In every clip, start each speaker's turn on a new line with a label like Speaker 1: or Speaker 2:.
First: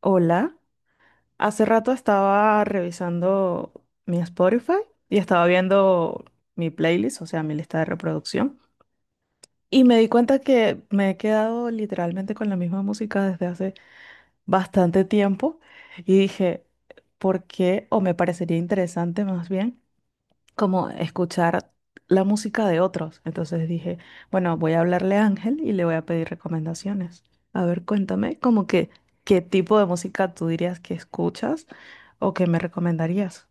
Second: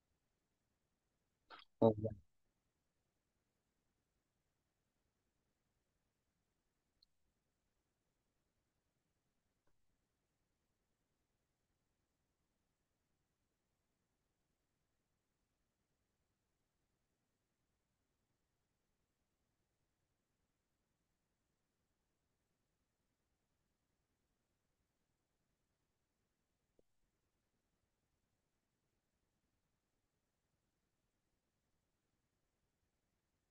Speaker 1: Hola, hace rato
Speaker 2: Oh, ya.
Speaker 1: estaba revisando mi Spotify y estaba viendo mi playlist, o sea, mi lista de reproducción, y me di cuenta que me he quedado literalmente con la misma música desde hace bastante tiempo y dije, ¿por qué? O me parecería interesante más bien como escuchar la música de otros. Entonces dije, bueno, voy a hablarle a Ángel y le voy a pedir recomendaciones. A ver, cuéntame, como que, ¿qué tipo de música tú dirías que escuchas o que me recomendarías?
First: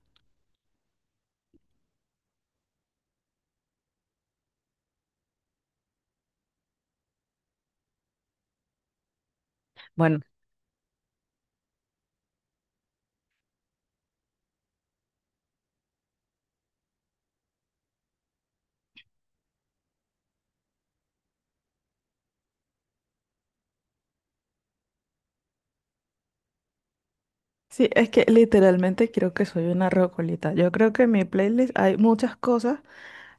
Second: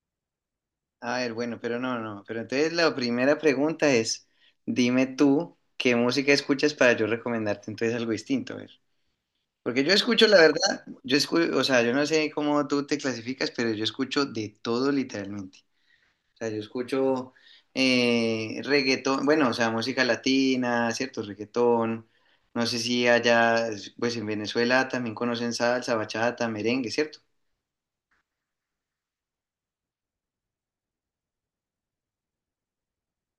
Speaker 2: A ver, bueno, pero no, no. Pero entonces la primera pregunta es, dime tú qué música escuchas para yo recomendarte entonces algo distinto, a ver. Porque yo
Speaker 1: Bueno,
Speaker 2: escucho, la verdad, yo escucho, o sea, yo no sé cómo tú te clasificas, pero yo escucho de todo literalmente. O sea, yo escucho reggaetón, bueno, o sea, música latina, cierto, reggaetón. No sé si allá, pues en Venezuela también conocen salsa, bachata, merengue, ¿cierto?
Speaker 1: sí, es que literalmente creo que soy una rocolita. Yo creo que en mi playlist hay muchas cosas.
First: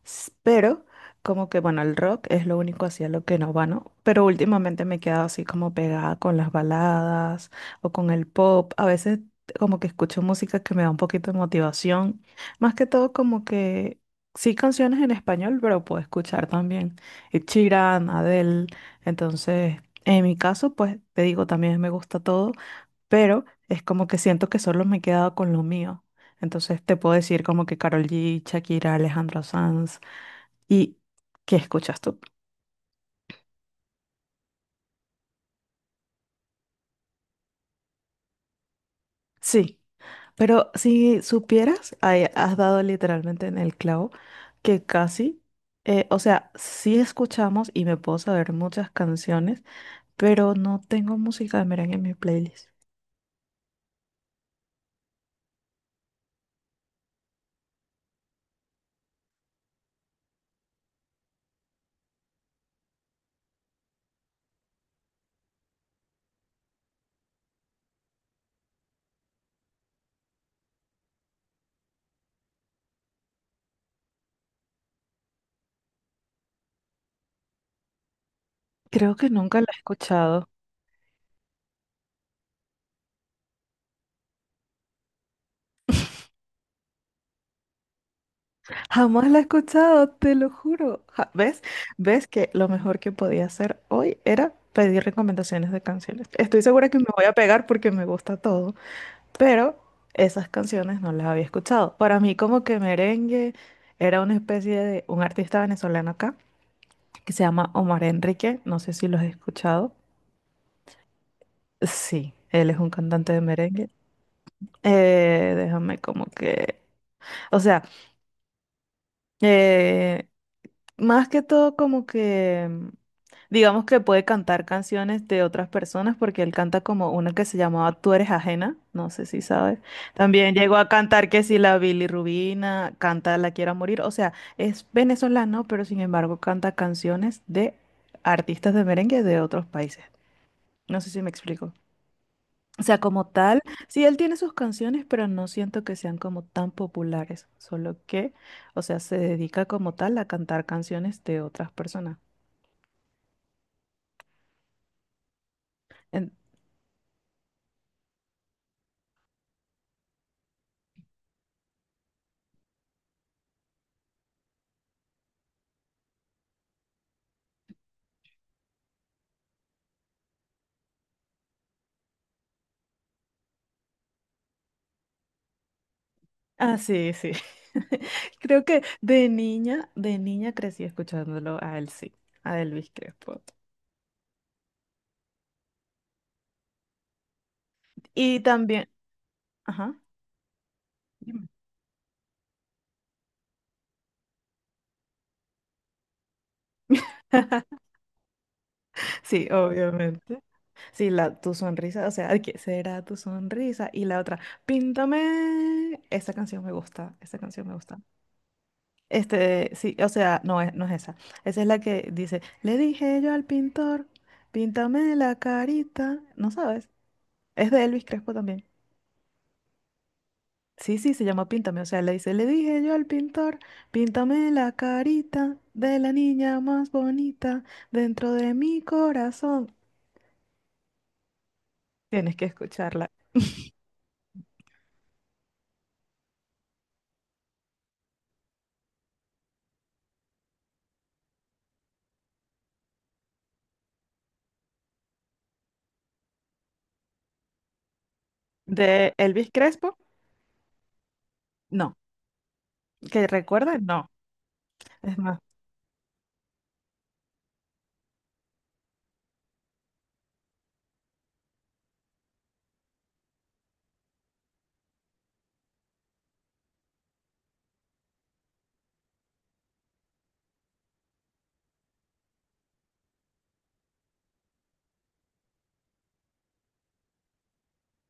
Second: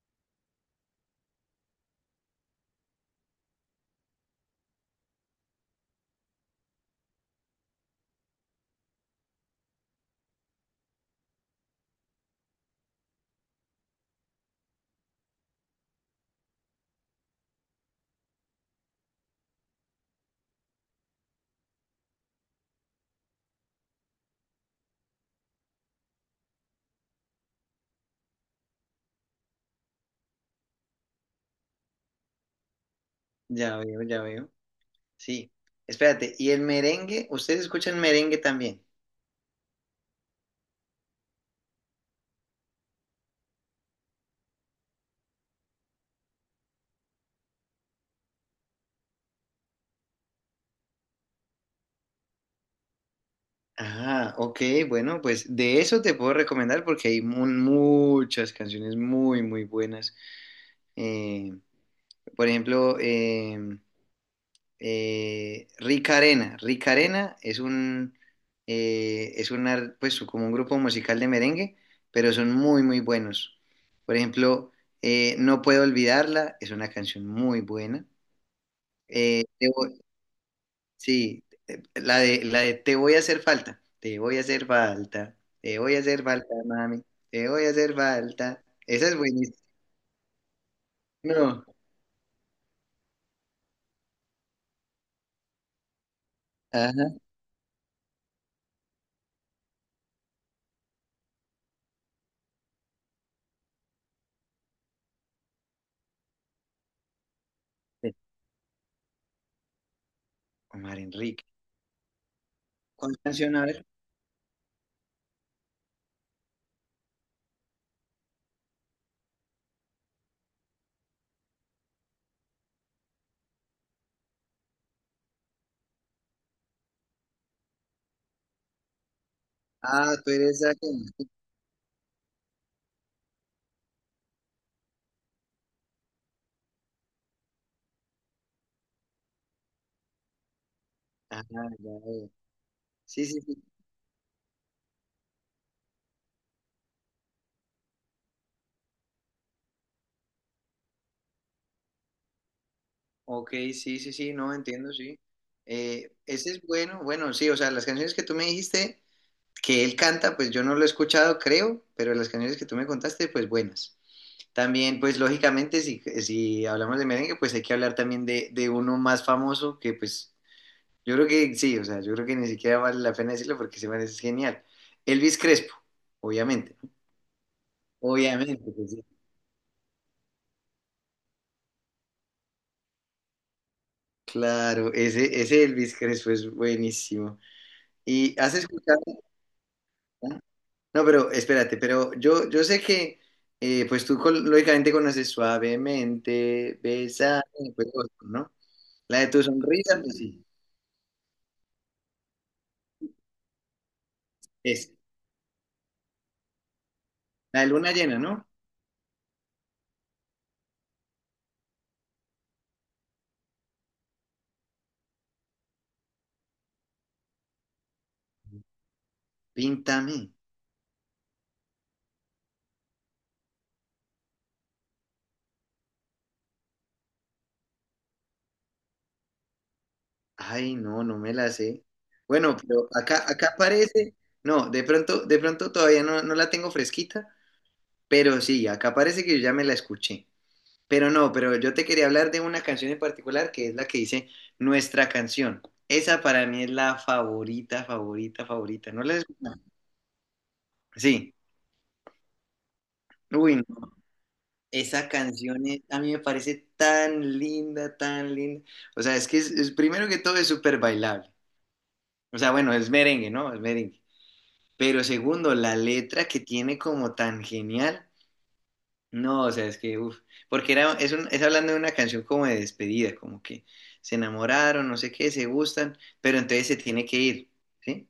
Speaker 1: Pero como que, bueno, el rock es lo único hacia lo que no va, ¿no? Pero últimamente me he quedado así como pegada con las baladas o con el pop. A veces como que escucho música que me da un poquito de motivación. Más que todo como que sí canciones en español, pero puedo escuchar también Ed Sheeran, Adele. Entonces, en mi caso, pues te digo, también me gusta todo, pero es como que siento que solo me he quedado con lo mío. Entonces te puedo decir como que Karol G, Shakira, Alejandro Sanz, ¿y qué escuchas tú?
Speaker 2: Ya veo, ya veo. Sí, espérate, ¿y el merengue? ¿Ustedes escuchan merengue también?
Speaker 1: Sí, pero si supieras, ahí has dado literalmente en el clavo que casi, o sea, sí escuchamos y me puedo saber muchas canciones, pero no tengo música de merengue en mi playlist.
Speaker 2: Ah, ok, bueno, pues de eso te puedo recomendar porque hay muchas canciones muy, muy buenas. Eh, por ejemplo, Rica Arena. Rica Arena es es una, pues como un grupo musical de merengue, pero son muy, muy buenos. Por ejemplo, No Puedo Olvidarla es una canción muy buena.
Speaker 1: Creo que
Speaker 2: Eh,
Speaker 1: nunca la he
Speaker 2: debo,
Speaker 1: escuchado.
Speaker 2: Sí, la de te voy a hacer falta, te voy a hacer falta, te voy a hacer falta, mami, te voy a hacer falta. Esa es
Speaker 1: Jamás la he
Speaker 2: buenísima.
Speaker 1: escuchado, te lo juro. ¿Ves?
Speaker 2: No.
Speaker 1: ¿Ves que lo mejor que podía hacer hoy era pedir recomendaciones de canciones? Estoy segura que me
Speaker 2: Ajá.
Speaker 1: voy a pegar porque me gusta todo, pero esas canciones no las había escuchado. Para mí como que merengue era una especie de un artista venezolano acá que se llama Omar
Speaker 2: De
Speaker 1: Enrique, no sé si lo has escuchado.
Speaker 2: Omar Enrique.
Speaker 1: Sí, él es un
Speaker 2: ¿Cuál
Speaker 1: cantante de
Speaker 2: canción? A ver.
Speaker 1: merengue. Déjame como que, o sea, eh, más que todo como que, digamos que puede cantar canciones de otras personas porque él canta como una que se llamaba Tú eres ajena, no sé si sabes.
Speaker 2: Ah, tú
Speaker 1: También
Speaker 2: eres la.
Speaker 1: llegó a cantar que si la Rubina canta La quiera morir, o sea, es venezolano, pero sin embargo canta canciones de artistas de merengue de otros países. No sé si me
Speaker 2: Ah, ya
Speaker 1: explico.
Speaker 2: veo.
Speaker 1: O sea,
Speaker 2: Sí,
Speaker 1: como
Speaker 2: sí, sí.
Speaker 1: tal, sí, él tiene sus canciones, pero no siento que sean como tan populares, solo que, o sea, se dedica como tal a cantar canciones de otras personas.
Speaker 2: Ok, sí, sí, sí, no, entiendo, sí.
Speaker 1: En-
Speaker 2: Ese es bueno, bueno, sí, o sea, las canciones que tú me dijiste que él canta, pues yo no lo he escuchado, creo, pero las canciones que tú me contaste, pues buenas. También, pues lógicamente, si hablamos de merengue, pues hay que hablar también de uno más famoso que pues yo creo que sí, o sea, yo creo que ni siquiera vale la pena decirlo porque se man es genial. Elvis Crespo,
Speaker 1: Ah,
Speaker 2: obviamente, ¿no?
Speaker 1: sí, sí. Creo
Speaker 2: Obviamente,
Speaker 1: que
Speaker 2: pues, sí.
Speaker 1: de niña crecí escuchándolo a él, sí, a Elvis Crespo.
Speaker 2: Claro, ese Elvis Crespo es buenísimo. ¿Y
Speaker 1: Y
Speaker 2: has
Speaker 1: también,
Speaker 2: escuchado?
Speaker 1: ajá.
Speaker 2: ¿Ah? No, pero
Speaker 1: Dime.
Speaker 2: espérate, pero yo sé que pues lógicamente conoces suavemente, besa, pues, ¿no? La de tu
Speaker 1: Sí,
Speaker 2: sonrisa, pues
Speaker 1: obviamente.
Speaker 2: sí,
Speaker 1: Sí, la, tu sonrisa, o sea, ¿de qué será tu sonrisa? Y la otra,
Speaker 2: es.
Speaker 1: píntame. Esa canción me gusta, esa
Speaker 2: La de
Speaker 1: canción me
Speaker 2: luna
Speaker 1: gusta.
Speaker 2: llena, ¿no?
Speaker 1: Este, sí, o sea, no es, no es esa. Esa es la que dice, le dije yo al pintor, píntame la carita. ¿No sabes? Es de Elvis Crespo también.
Speaker 2: Píntame.
Speaker 1: Sí, sí, se llama Píntame. O sea, le dice, le dije yo al pintor, píntame la carita de la niña más bonita dentro de mi corazón.
Speaker 2: Ay, no, no me la sé.
Speaker 1: Tienes que
Speaker 2: Bueno, pero
Speaker 1: escucharla.
Speaker 2: acá, acá parece, no, de pronto todavía no, no la tengo fresquita, pero sí, acá parece que yo ya me la escuché. Pero no, pero yo te quería hablar de una canción en particular que es la que dice Nuestra canción. Esa para mí es la favorita, favorita, favorita. ¿No
Speaker 1: ¿De
Speaker 2: la has
Speaker 1: Elvis
Speaker 2: escuchado?
Speaker 1: Crespo?
Speaker 2: Sí.
Speaker 1: No, que
Speaker 2: Uy,
Speaker 1: recuerda,
Speaker 2: no.
Speaker 1: no. Es más,
Speaker 2: A mí me parece tan linda, tan linda. O sea, es que es- primero que todo es súper bailable. O sea, bueno, es merengue, ¿no? Es merengue. Pero segundo, la letra que tiene como tan genial. No, o sea, es que, uff, porque es hablando de una canción como de despedida, como que se enamoraron, no sé qué, se gustan, pero entonces se tiene que ir, ¿sí?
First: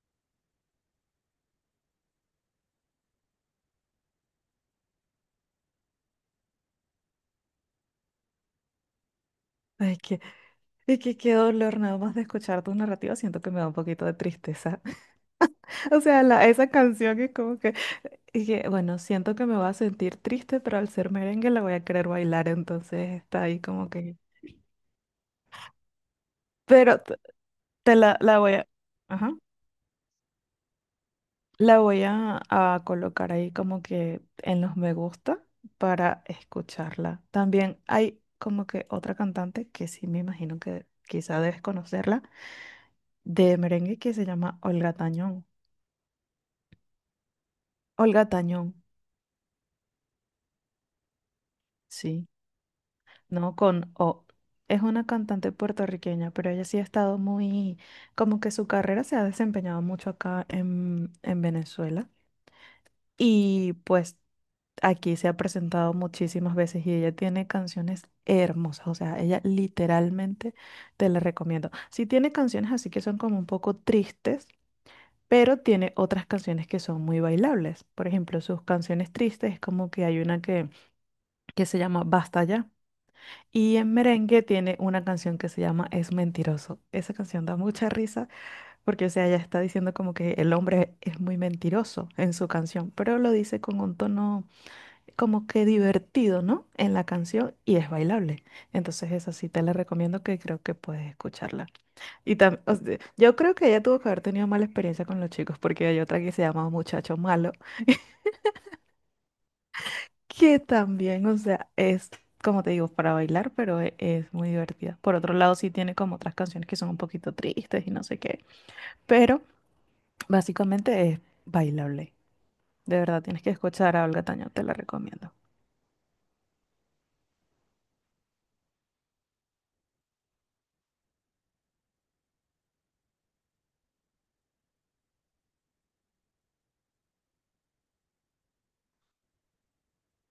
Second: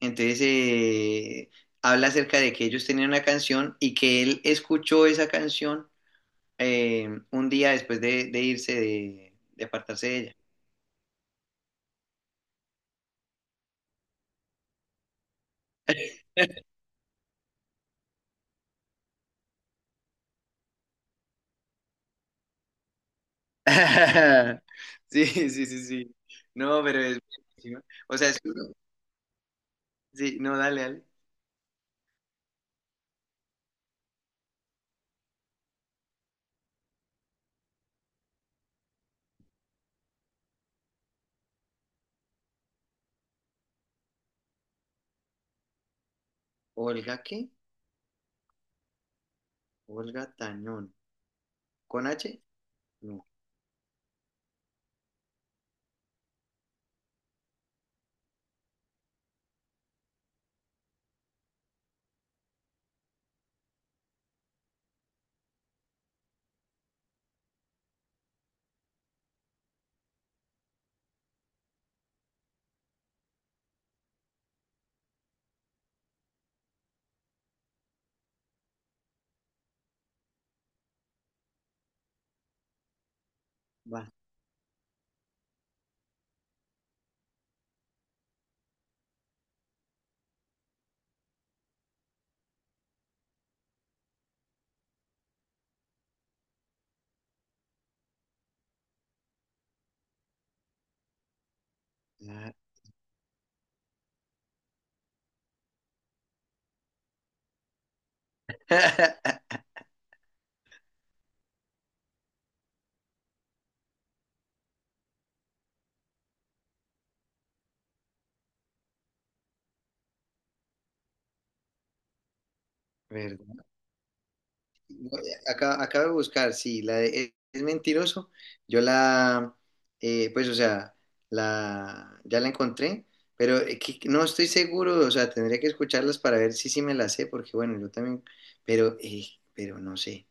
Speaker 2: Entonces habla acerca de que ellos tenían una canción y que él escuchó esa canción un día después de irse, de
Speaker 1: es
Speaker 2: apartarse de
Speaker 1: que,
Speaker 2: ella.
Speaker 1: es que qué dolor, nada más de escuchar tu narrativa, siento que me da un poquito de tristeza. O sea, la, esa canción es como que, y que, bueno, siento que me va a sentir triste, pero al ser merengue la voy a querer bailar, entonces está ahí como que...
Speaker 2: Sí, sí, sí, sí. No,
Speaker 1: Pero
Speaker 2: pero
Speaker 1: t-
Speaker 2: es... buenísimo.
Speaker 1: te
Speaker 2: O
Speaker 1: la,
Speaker 2: sea, es...
Speaker 1: la voy a... Ajá.
Speaker 2: Sí, no, dale, dale.
Speaker 1: La voy a colocar ahí como que en los me gusta para escucharla. También hay como que otra cantante que sí me imagino que quizá debes conocerla, de merengue que se llama Olga Tañón.
Speaker 2: Olga, ¿qué?
Speaker 1: Olga Tañón,
Speaker 2: Olga Tañón. ¿Con
Speaker 1: sí,
Speaker 2: H? No,
Speaker 1: no con O. Es una cantante puertorriqueña, pero ella sí ha estado muy, como que su carrera se ha desempeñado mucho acá en Venezuela. Y pues aquí se ha presentado muchísimas veces y ella tiene canciones hermosas, o sea, ella literalmente te la recomiendo. Sí tiene canciones así que son como un poco tristes, pero tiene otras canciones que son muy bailables. Por ejemplo, sus canciones tristes es como que hay una que se llama Basta ya. Y en
Speaker 2: va.
Speaker 1: merengue tiene una canción que se llama Es mentiroso. Esa canción da mucha risa porque, o sea, ella está diciendo como que el hombre es muy mentiroso en su canción, pero lo dice con un tono como que divertido, ¿no? En la canción y es bailable. Entonces esa sí te la recomiendo que creo que puedes escucharla. Y también, yo creo que ella tuvo que haber tenido mala experiencia con los chicos porque hay otra que se llama Muchacho Malo, que también, o sea, es, como te digo, para bailar, pero es muy divertida. Por otro lado, sí tiene como otras canciones que son un poquito tristes y no sé qué, pero básicamente es bailable. De verdad, tienes que
Speaker 2: ¿Verdad?
Speaker 1: escuchar a Olga Tañón, te la
Speaker 2: No,
Speaker 1: recomiendo.
Speaker 2: eh, Acá, acabo de buscar, sí, la de Es Mentiroso. Yo la, pues, o sea, ya la encontré, pero no estoy seguro, o sea, tendría que escucharlas para ver si sí me la sé, porque bueno, yo también, pero, eh, pero no sé,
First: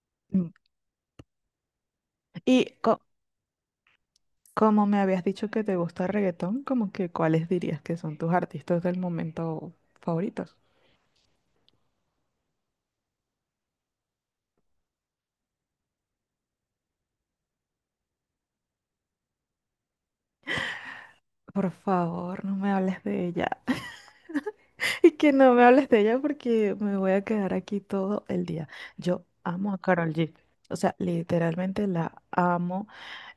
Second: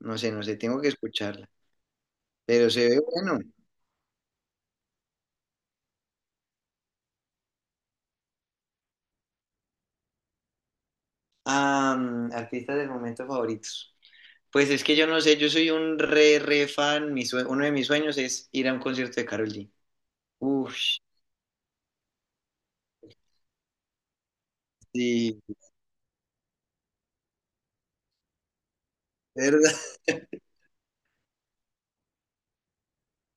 Speaker 2: no sé, no
Speaker 1: Mm.
Speaker 2: sé, tengo que escucharla, pero
Speaker 1: Y
Speaker 2: se ve
Speaker 1: co-
Speaker 2: bueno.
Speaker 1: Como me habías dicho que te gusta el reggaetón, como que ¿cuáles dirías que son tus artistas del momento favoritos?
Speaker 2: Ah, artistas del momento favoritos. Pues es que yo no sé, yo soy un re fan. Uno de mis sueños es ir a un concierto de Karol G. Uf,
Speaker 1: Por favor, no me hables de ella. Y que
Speaker 2: sí,
Speaker 1: no me hables de ella porque me voy a quedar aquí todo el día. Yo amo
Speaker 2: ¿verdad?
Speaker 1: a Karol G. O sea, literalmente la amo.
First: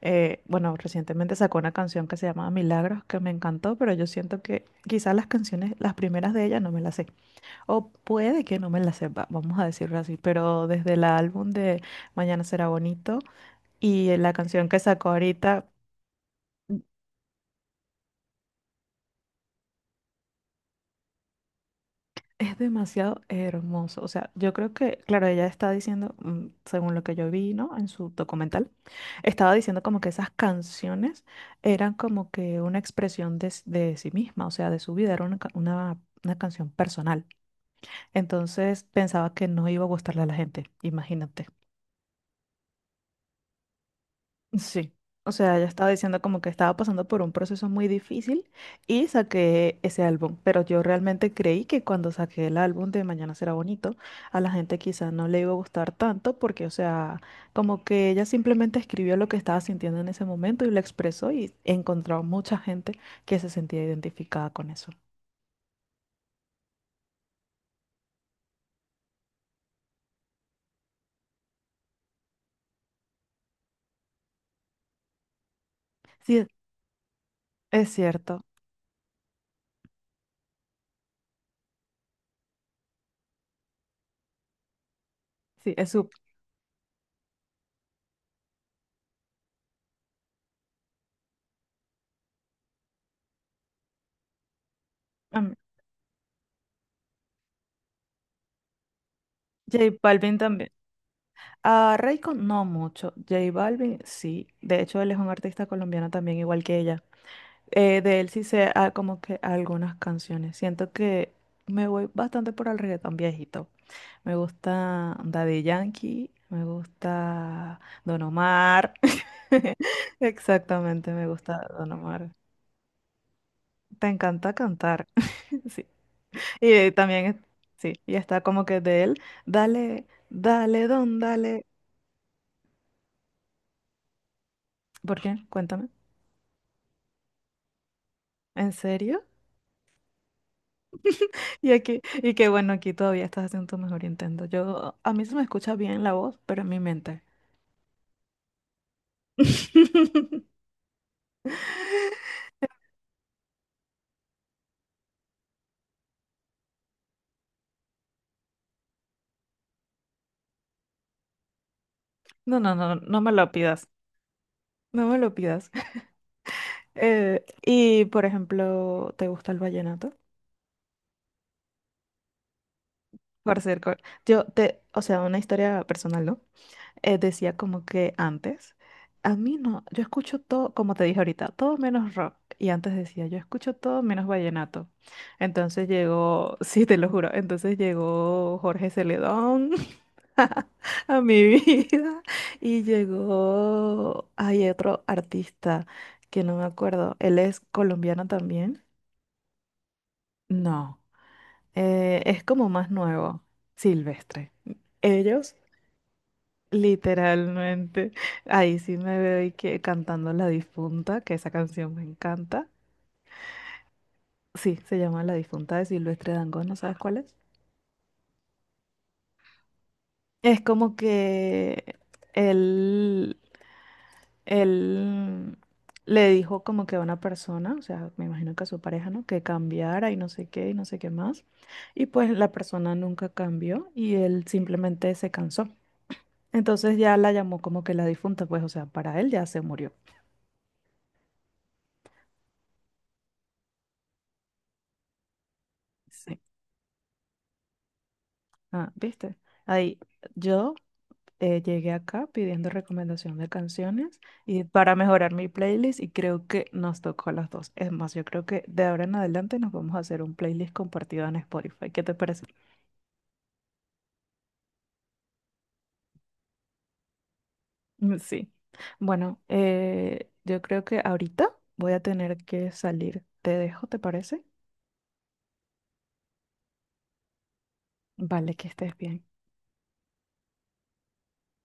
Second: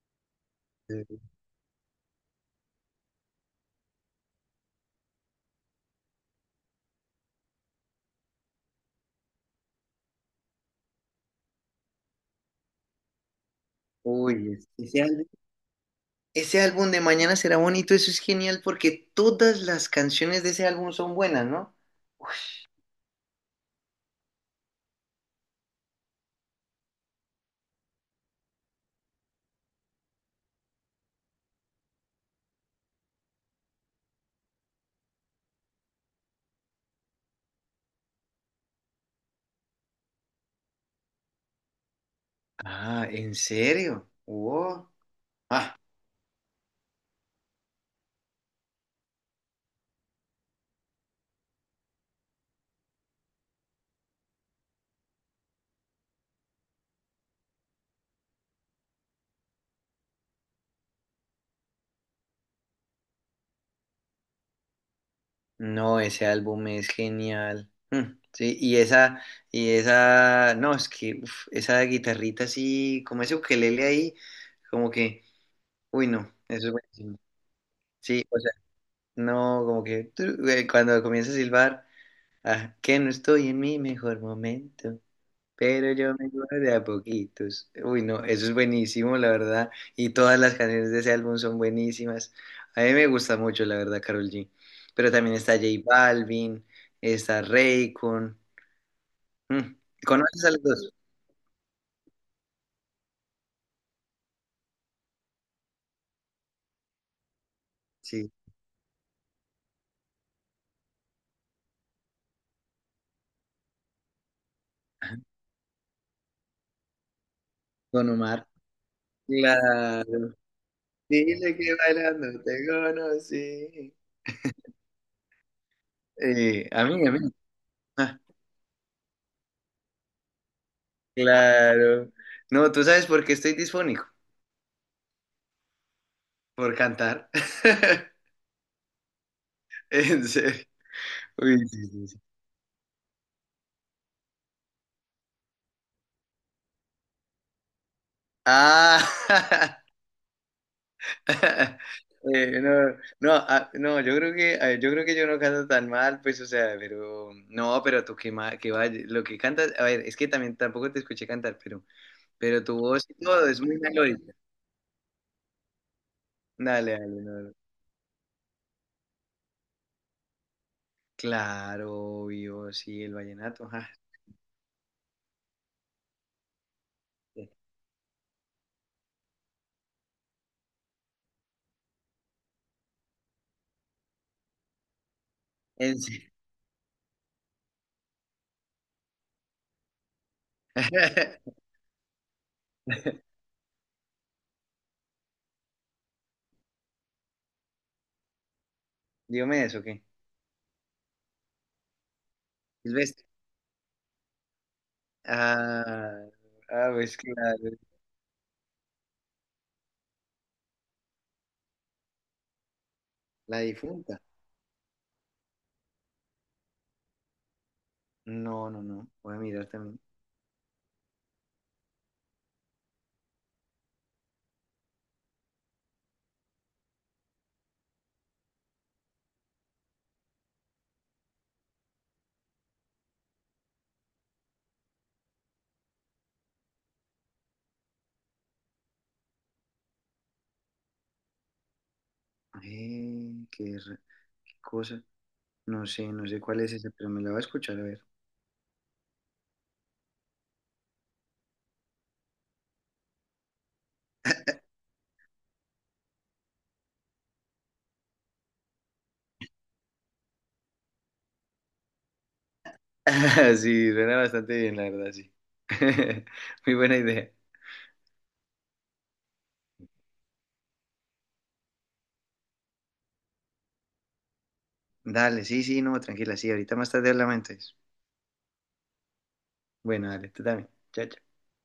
Speaker 1: Bueno, recientemente sacó una canción que se llama Milagros, que me encantó, pero yo siento que quizás las canciones, las primeras de ella no me las sé. O puede que no me la sepa, vamos a decirlo así, pero desde el álbum de Mañana será bonito y la
Speaker 2: Uy,
Speaker 1: canción que sacó ahorita
Speaker 2: ese álbum de Mañana será bonito, eso es genial porque todas las canciones de ese álbum son buenas, ¿no?
Speaker 1: es demasiado hermoso. O sea, yo creo que, claro, ella está diciendo, según lo que yo vi, ¿no? En su documental, estaba diciendo como que esas canciones eran como que una expresión de, de sí misma, o sea, de su vida, era una, una canción personal. Entonces pensaba que no iba a gustarle a la gente, imagínate.
Speaker 2: Ah, ¿en serio? Wow.
Speaker 1: Sí, o sea, ella
Speaker 2: Ah,
Speaker 1: estaba diciendo como que estaba pasando por un proceso muy difícil y saqué ese álbum, pero yo realmente creí que cuando saqué el álbum de Mañana será bonito, a la gente quizás no le iba a gustar tanto porque, o sea, como que ella simplemente escribió lo que estaba sintiendo en ese momento y lo expresó y encontró mucha gente que se sentía identificada con eso.
Speaker 2: no, ese álbum es genial. Mm, sí, y esa, no, es que uf, esa guitarrita así, como ese ukelele ahí, como que. Uy, no,
Speaker 1: Sí,
Speaker 2: eso es buenísimo.
Speaker 1: es
Speaker 2: Sí, o
Speaker 1: cierto,
Speaker 2: sea, no, como que cuando comienza a silbar, ah, que no estoy en mi mejor momento,
Speaker 1: sí, es
Speaker 2: pero
Speaker 1: su...
Speaker 2: yo me voy de a poquitos. Uy, no, eso es buenísimo, la verdad. Y todas las canciones de ese álbum son buenísimas. A mí me gusta mucho, la verdad, Karol G. Pero también está
Speaker 1: am-
Speaker 2: J Balvin, está Raycon. Mm,
Speaker 1: J Balvin
Speaker 2: ¿conoces a los
Speaker 1: también.
Speaker 2: dos?
Speaker 1: A Rayco no mucho, J Balvin sí, de hecho él es un artista colombiano también igual que ella. De él
Speaker 2: Sí,
Speaker 1: sí sé ah, como que algunas canciones, siento que me voy bastante por el reggaetón viejito. Me gusta Daddy Yankee, me gusta
Speaker 2: con
Speaker 1: Don
Speaker 2: Omar.
Speaker 1: Omar.
Speaker 2: Claro.
Speaker 1: Exactamente, me
Speaker 2: Dile
Speaker 1: gusta
Speaker 2: que
Speaker 1: Don Omar.
Speaker 2: bailando te conocí.
Speaker 1: Te encanta cantar, sí. Y
Speaker 2: A mí.
Speaker 1: también, sí, y
Speaker 2: Ah,
Speaker 1: está como que de él, dale, dale, don, dale.
Speaker 2: claro. No, ¿tú sabes por qué estoy disfónico?
Speaker 1: ¿Por qué? Cuéntame.
Speaker 2: Por cantar.
Speaker 1: ¿En serio?
Speaker 2: En serio. Uy,
Speaker 1: Y
Speaker 2: sí,
Speaker 1: aquí,
Speaker 2: sí, sí.
Speaker 1: y qué bueno, aquí todavía estás haciendo tu mejor intento. Yo, a mí se me escucha bien la voz, pero en mi mente.
Speaker 2: Ah. Eh, no, no, no, yo creo que, ah, yo creo que yo no canto tan mal, pues, o sea, pero, no, pero tú que vaya, lo que cantas, a ver, es que también tampoco te escuché cantar,
Speaker 1: No,
Speaker 2: pero
Speaker 1: no,
Speaker 2: tu
Speaker 1: no,
Speaker 2: voz y
Speaker 1: no me
Speaker 2: todo
Speaker 1: lo
Speaker 2: es muy
Speaker 1: pidas.
Speaker 2: melódica.
Speaker 1: No me lo pidas.
Speaker 2: Dale, dale, no, no.
Speaker 1: Y, por ejemplo, ¿te gusta el vallenato?
Speaker 2: Claro, obvio, sí, el
Speaker 1: Por
Speaker 2: vallenato,
Speaker 1: ser,
Speaker 2: ajá.
Speaker 1: yo te, o sea, una historia personal, ¿no?
Speaker 2: Sí.
Speaker 1: Decía como que antes, a mí no, yo escucho todo, como te dije ahorita, todo menos rock. Y antes decía, yo escucho todo menos vallenato. Entonces
Speaker 2: En serio.
Speaker 1: llegó, sí, te lo juro, entonces llegó Jorge Celedón a mi vida y llegó, hay otro artista que no me acuerdo, él es colombiano también.
Speaker 2: Diomedes, ¿o qué?
Speaker 1: No, es como más
Speaker 2: Silvestre.
Speaker 1: nuevo, Silvestre. Ellos
Speaker 2: Ah, ah, pues claro,
Speaker 1: literalmente. Ahí sí me veo y que cantando La Difunta, que esa canción me encanta.
Speaker 2: la difunta.
Speaker 1: Sí, se llama La Difunta de Silvestre Dangond, ¿no sabes cuál es?
Speaker 2: No, no, no. Voy a mirar también.
Speaker 1: Es como que él, él le dijo como que a una persona, o sea, me imagino que a su pareja, ¿no? Que cambiara y no sé qué y no sé qué más. Y pues la persona nunca cambió y él simplemente se cansó. Entonces ya la llamó como que la difunta, pues, o sea, para él ya se murió.
Speaker 2: Eh, qué, ra- qué cosa. No sé, no
Speaker 1: Sí.
Speaker 2: sé cuál es esa pero me la voy a escuchar a ver.
Speaker 1: Ah, ¿viste? Ahí, yo llegué acá pidiendo recomendación de canciones y para mejorar mi playlist y creo que nos tocó a las dos. Es más, yo creo que de ahora en adelante nos vamos a hacer un playlist compartido en Spotify. ¿Qué te parece?
Speaker 2: Sí, suena bastante bien, la verdad, sí. Muy buena idea.
Speaker 1: Mm, sí. Bueno, yo creo que ahorita voy a tener que salir. Te dejo, ¿te parece?
Speaker 2: Dale, sí, sí, no, tranquila, sí. Ahorita más tarde hablamos entonces.
Speaker 1: Vale, que estés bien.
Speaker 2: Bueno, dale, tú también. Chao, chao.